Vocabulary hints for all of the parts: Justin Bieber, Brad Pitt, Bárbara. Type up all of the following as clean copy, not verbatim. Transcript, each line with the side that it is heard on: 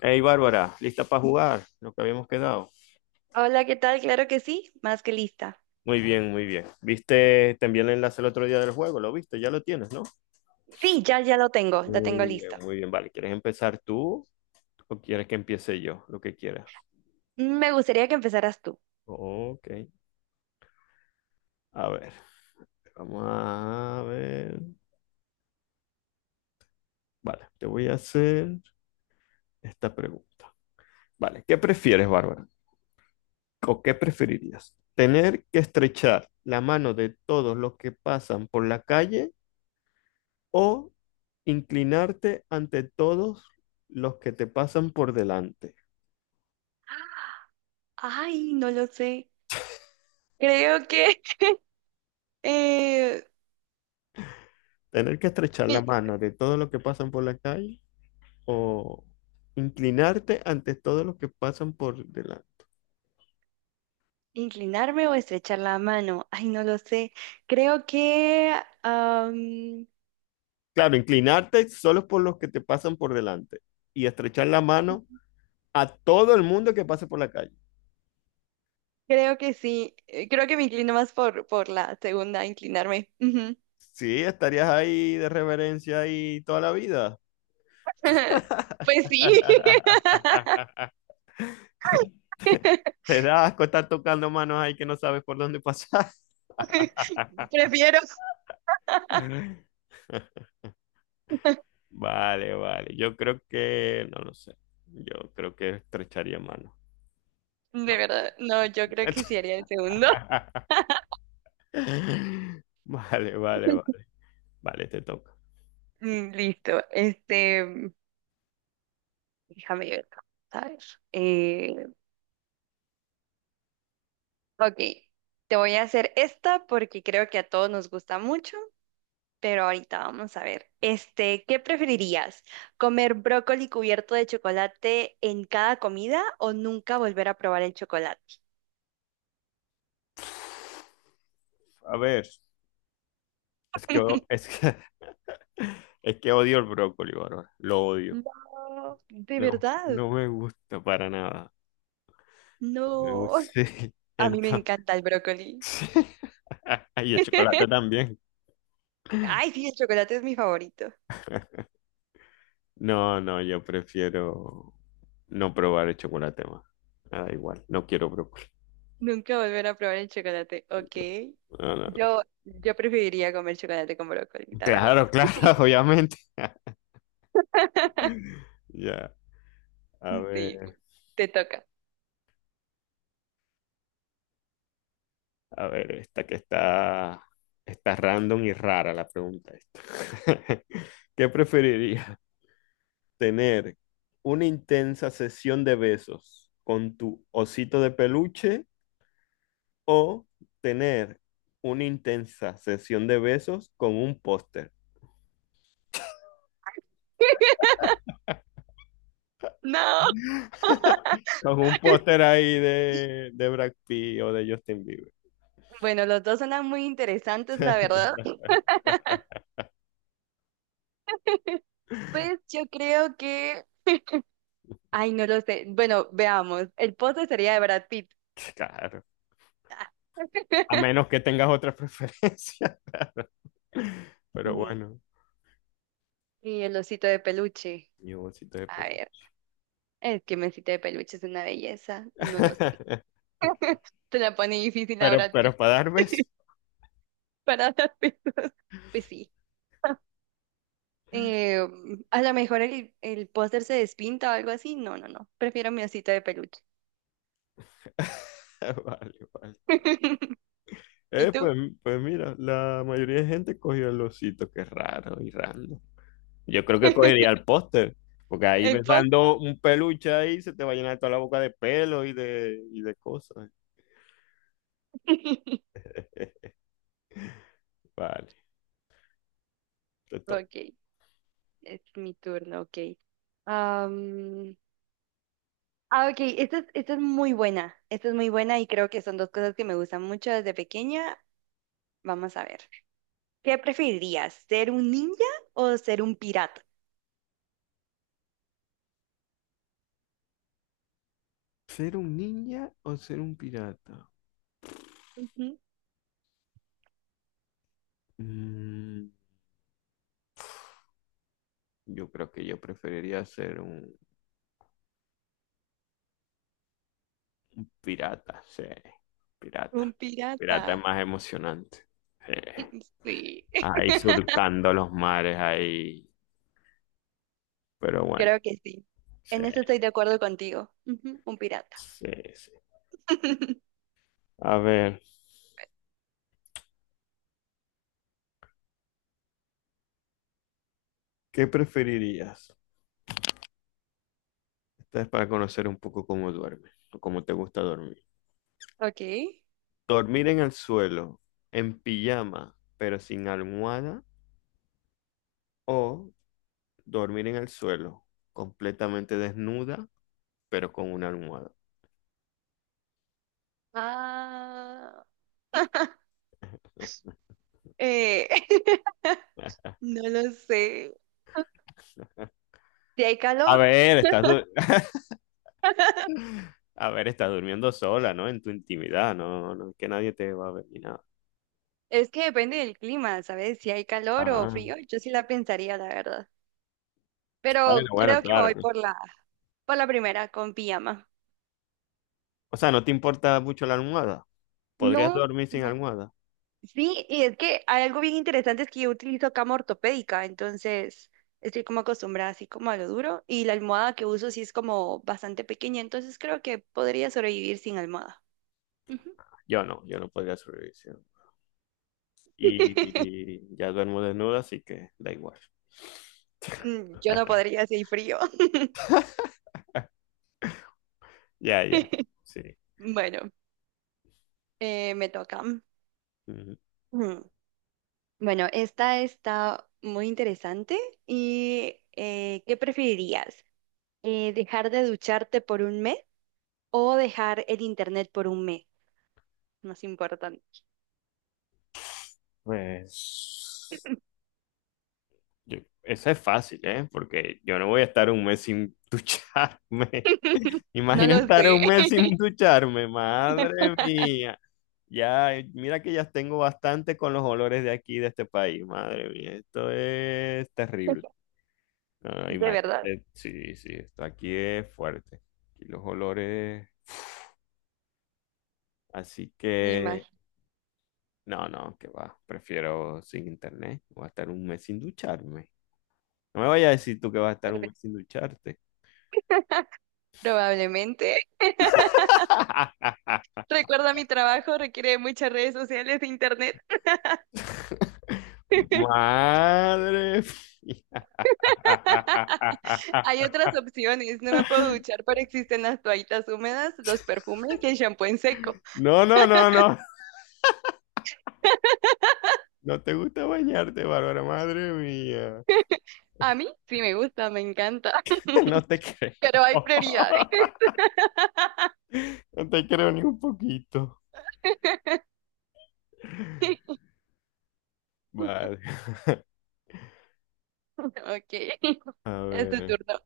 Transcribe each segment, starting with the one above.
left: Hey Bárbara, ¿lista para jugar? Lo que habíamos quedado.
right: Hola, ¿qué tal? Claro que sí, más que lista.
left: Muy bien, muy bien. ¿Viste también el enlace el otro día del juego? ¿Lo viste? Ya lo tienes, ¿no?
right: Sí, ya, ya lo tengo
left: Muy bien,
right: listo.
left: muy bien. Vale, ¿quieres empezar tú o quieres que empiece yo? Lo que quieras.
right: Me gustaría que empezaras tú.
left: Ok. A ver, vamos a ver. Vale, te voy a hacer esta pregunta. Vale, ¿qué prefieres, Bárbara? ¿O qué preferirías? ¿Tener que estrechar la mano de todos los que pasan por la calle o inclinarte ante todos los que te pasan por delante?
right: Ay, no lo sé. Creo que eh,
left: Tener que estrechar la
right: mi-
left: mano de todos los que pasan por la calle o inclinarte ante todos los que pasan por delante.
right: inclinarme o estrechar la mano. Ay, no lo sé. Creo que am,
left: Claro, inclinarte solo por los que te pasan por delante y estrechar la mano a todo el mundo que pase por la calle.
right: creo que sí. Creo que me inclino más por la segunda, inclinarme. Ujú.
left: Sí, estarías ahí de reverencia ahí toda la vida.
right: Pues sí.
left: Te da asco estar tocando manos ahí que no sabes por dónde pasar.
right: Prefiero.
left: Vale, vale. Yo creo que, no lo sé. Yo creo que estrecharía mano.
right: De
left: No.
right: verdad, no, yo creo que sí haría el segundo.
left: Vale, vale, vale. Vale, te toca.
right: Mm. Listo. Este, déjame ver, ¿sabes? Ok, te voy a hacer esta porque creo que a todos nos gusta mucho, pero ahorita vamos a ver. Este, ¿qué preferirías? ¿Comer brócoli cubierto de chocolate en cada comida o nunca volver a probar el chocolate?
left: A ver, es que, o- es que, es que odio el brócoli, Bárbara. Lo odio.
right: No, de
left: No,
right: verdad,
left: no me gusta para nada. No me gusta.
right: no.
left: Sí.
right: A mí me
left: Entonces,
right: encanta el brócoli.
left: y el chocolate también.
right: Ay, sí, el chocolate es mi favorito.
left: No, no, yo prefiero no probar el chocolate más. Me da igual. No quiero brócoli.
right: Nunca volver a probar el chocolate, ok.
left: No, no, no.
right: Yo preferiría comer chocolate con brócoli, la verdad.
left: Claro, claro, obviamente. Ya, a
right: Sí,
left: ver,
right: te toca.
left: a ver, esta que está, está random y rara la pregunta esta. ¿Qué preferirías? ¿Tener una intensa sesión de besos con tu osito de peluche o tener una intensa sesión de besos con un póster?
right: No.
left: Con un póster ahí de Brad Pitt o de Justin Bieber.
right: Bueno, los dos son muy interesantes, la verdad. Pues yo creo que, ay, no lo sé. Bueno, veamos. El postre sería de Brad Pitt.
left: Claro.
right: Ah.
left: A menos que tengas otra preferencia, claro. Pero
right: Mm,
left: bueno,
right: Y el osito de peluche.
left: mi bolsito de
right: A
left: pe-
right: ver, es que mi osito de peluche es una belleza. No lo sé. Se la pone difícil a Brad Pitt.
left: Pero para dar besos.
right: Para las personas. Pues sí. Eh, a lo mejor el póster se despinta o algo así. No, no, no. Prefiero mi osito de peluche.
left: Vale, vale.
right: ¿Y
left: Eh,
right: tú?
left: pues, pues mira, la mayoría de gente cogió el osito, que es raro y random. Yo creo que cogería el póster, porque ahí
right: El póster.
left: besando un peluche ahí se te va a llenar toda la boca de pelo y de cosas. Vale, te toca.
right: Ok, es mi turno, ok. Am, ok, esta es muy buena. Esta es muy buena y creo que son dos cosas que me gustan mucho desde pequeña. Vamos a ver. ¿Qué preferirías? ¿Ser un ninja o ser un pirata?
left: ¿Ser un ninja o ser un pirata?
right: Ujú.
left: Mm, Yo creo que yo preferiría ser un pirata, sí,
right: Un
left: pirata.
right: pirata.
left: Pirata es más emocionante. Sí.
right: Sí.
left: Ahí surcando los mares, ahí. Pero bueno,
right: Creo que sí.
left: sí,
right: En eso estoy de acuerdo contigo. Ujú. Un pirata.
left: sí, sí. A ver, ¿qué preferirías? Esta es para conocer un poco cómo duermes o cómo te gusta dormir.
right: Ok.
left: ¿Dormir en el suelo, en pijama, pero sin almohada? ¿O dormir en el suelo, completamente desnuda, pero con una almohada?
right: Ah. eh, No lo sé. Si hay
left: A
right: calor.
left: ver, estás du- a ver, estás durmiendo sola, ¿no? En tu intimidad, no, no es que nadie te va a ver ni nada.
right: Es que depende del clima, ¿sabes? Si hay calor o
left: Ah,
right: frío, yo sí la pensaría, la verdad.
left: bueno,
right: Pero
left: bueno,
right: creo que
left: claro,
right: voy
left: pues.
right: por la primera, con pijama.
left: O sea, ¿no te importa mucho la almohada?
right: No,
left: ¿Podrías dormir sin
right: no,
left: almohada?
right: sí, y es que hay algo bien interesante, es que yo utilizo cama ortopédica, entonces estoy como acostumbrada así como a lo duro y la almohada que uso sí es como bastante pequeña, entonces creo que podría sobrevivir sin almohada. Ujú.
left: Yo no, yo no podría sobrevivir sin almohada. Y, y ya duermo desnuda, así que da igual.
right: Yo no podría si hay frío.
left: Ya, ya, sí.
right: Bueno, me toca.
left: Ujú.
right: Mm. Bueno, esta está muy interesante y ¿qué preferirías? ¿Dejar de ducharte por un mes o dejar el internet por un mes? Más importante.
left: Pues yo- eso es fácil, ¿eh? Porque yo no voy a estar un mes sin ducharme.
right: No
left: Imagina
right: lo
left: estar
right: sé,
left: un mes sin ducharme, madre mía. Ya, mira que ya tengo bastante con los olores de aquí, de este país, madre mía. Esto es terrible. No,
right: de verdad,
left: imagínate, sí, sí, esto aquí es fuerte. Aquí los olores, así
right: me
left: que
right: imagino.
left: no, no, que va. Prefiero sin internet. Voy a estar un mes sin ducharme. No me vayas a decir tú que vas a estar un
right: prob-
left: mes sin ducharte.
right: Probablemente. Recuerda, mi trabajo requiere de muchas redes sociales e internet.
left: Madre mía.
right: Hay otras opciones. No me puedo duchar, pero existen las toallitas húmedas, los perfumes y el shampoo en seco.
left: No, no, no, no. No te gusta bañarte, Bárbara. Madre mía.
right: A mí sí me gusta, me encanta,
left: No te creo.
right: pero hay prioridades.
left: No te creo ni un poquito. Vale.
right: Ok,
left: A
right: es tu
left: ver.
right: turno.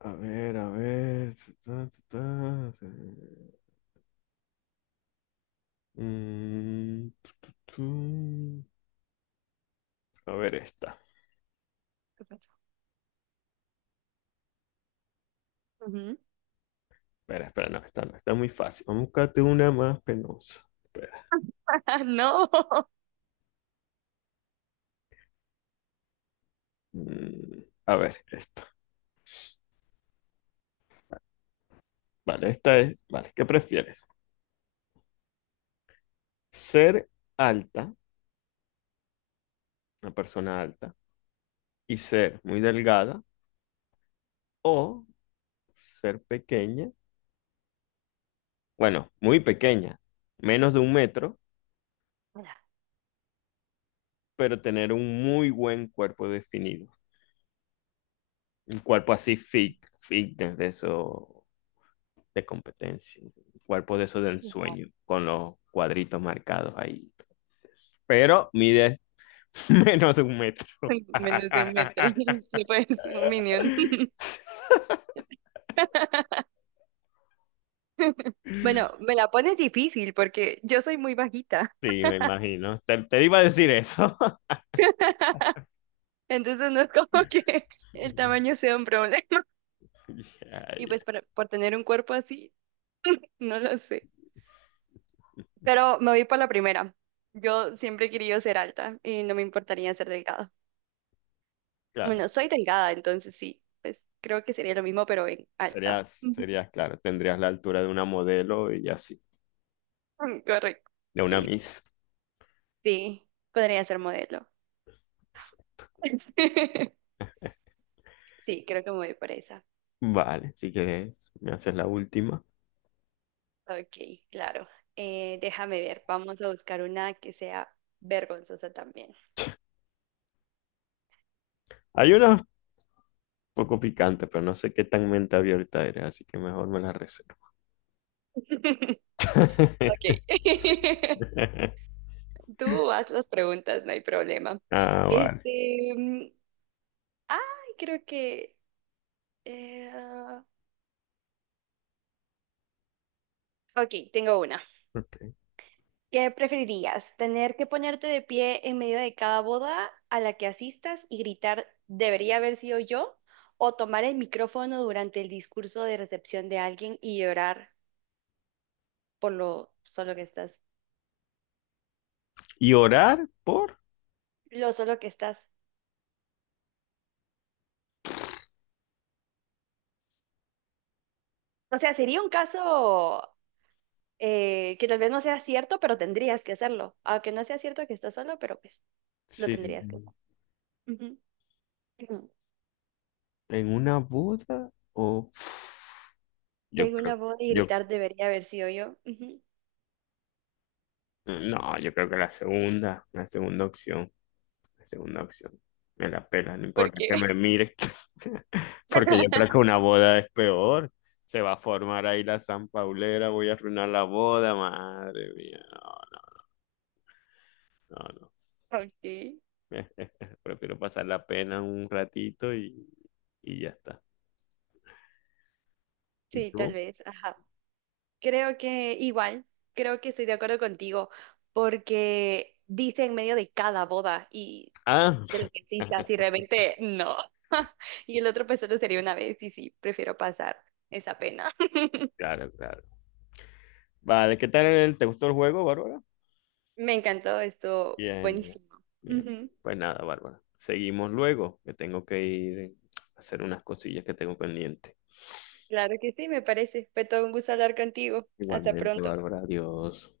left: A ver, a ver. Ta, ta, ta, ta. Mm, tú. A ver esta.
right: Ujú.
left: Espera, espera, no, esta no, está muy fácil. Vamos a buscarte una más penosa. Espera.
right: No,
left: Mm, a ver, esta. Vale, esta es. Vale, ¿qué prefieres? ¿Ser alta, una persona alta, y ser muy delgada, o ser pequeña, bueno, muy pequeña, menos de un metro, pero tener un muy buen cuerpo definido? Un cuerpo así fit, fitness de eso, de competencia, un cuerpo de eso del ensueño, con los cuadritos marcados ahí. Pero mide menos de un metro.
right: menos de un metro. Sí, pues, un minion. Bueno, me la pones difícil porque yo soy muy bajita,
left: Sí, me imagino. Te iba a decir eso.
right: entonces no es como que el tamaño sea un problema.
left: Ya,
right: Y
left: ya.
right: pues por tener un cuerpo así, no lo sé. Pero me voy por la primera. Yo siempre he querido ser alta y no me importaría ser delgada.
left: Claro,
right: Bueno, soy delgada, entonces sí, pues creo que sería lo mismo, pero en alta.
left: sería,
right: Ujú.
left: sería, claro, tendrías la altura de una modelo y así.
right: Mm. Correcto.
left: De una
right: Sí,
left: Miss.
right: sí, podría ser modelo. Sí, creo que me voy por esa.
left: Vale, si quieres, me haces la última.
right: Ok, claro. Déjame ver, vamos a buscar una que sea vergonzosa también.
left: Hay una un poco picante, pero no sé qué tan mente abierta eres, así que mejor me la reservo.
right: Ok. Tú haz las preguntas, no hay problema.
left: Ah, vale.
right: Este, ay, creo que. eh, ok, tengo una.
left: Ok.
right: ¿Qué preferirías? ¿Tener que ponerte de pie en medio de cada boda a la que asistas y gritar, debería haber sido yo? ¿O tomar el micrófono durante el discurso de recepción de alguien y llorar por lo solo que estás?
left: ¿Y orar por?
right: Lo solo que estás. O sea, sería un caso que tal vez no sea cierto, pero tendrías que hacerlo. Aunque no sea cierto que estás solo, pero pues lo
left: Sí.
right: tendrías que hacer. Ujú. Ujú.
left: ¿En una boda? O yo
right: En una
left: creo,
right: voz y
left: yo,
right: gritar debería haber sido yo. Ujú.
left: no, yo creo que la segunda opción. La segunda opción. Me la pela, no
right: ¿Por
left: importa
right: qué?
left: que me mire. Porque yo creo que una boda es peor. Se va a formar ahí la San Paulera, voy a arruinar la boda, madre mía. No, no, no, no.
right: Ok,
left: Prefiero pasar la pena un ratito y ya está. ¿Y
right: sí, tal
left: tú?
right: vez, ajá. Creo que igual, creo que estoy de acuerdo contigo, porque dice en medio de cada boda y
left: Ah,
right: de lo que existas y realmente no. Y el otro pues solo sería una vez y sí, prefiero pasar esa pena.
left: claro, claro. Vale, ¿qué tal? El- ¿Te gustó el juego, Bárbara?
right: Me encantó, esto
left: Bien, bien,
right: buenísimo.
left: bien.
right: Ujú.
left: Pues nada, Bárbara. Seguimos luego, que tengo que ir a hacer unas cosillas que tengo pendientes.
right: Claro que sí, me parece. Fue todo un gusto hablar contigo. Hasta
left: Igualmente,
right: pronto.
left: Bárbara, adiós.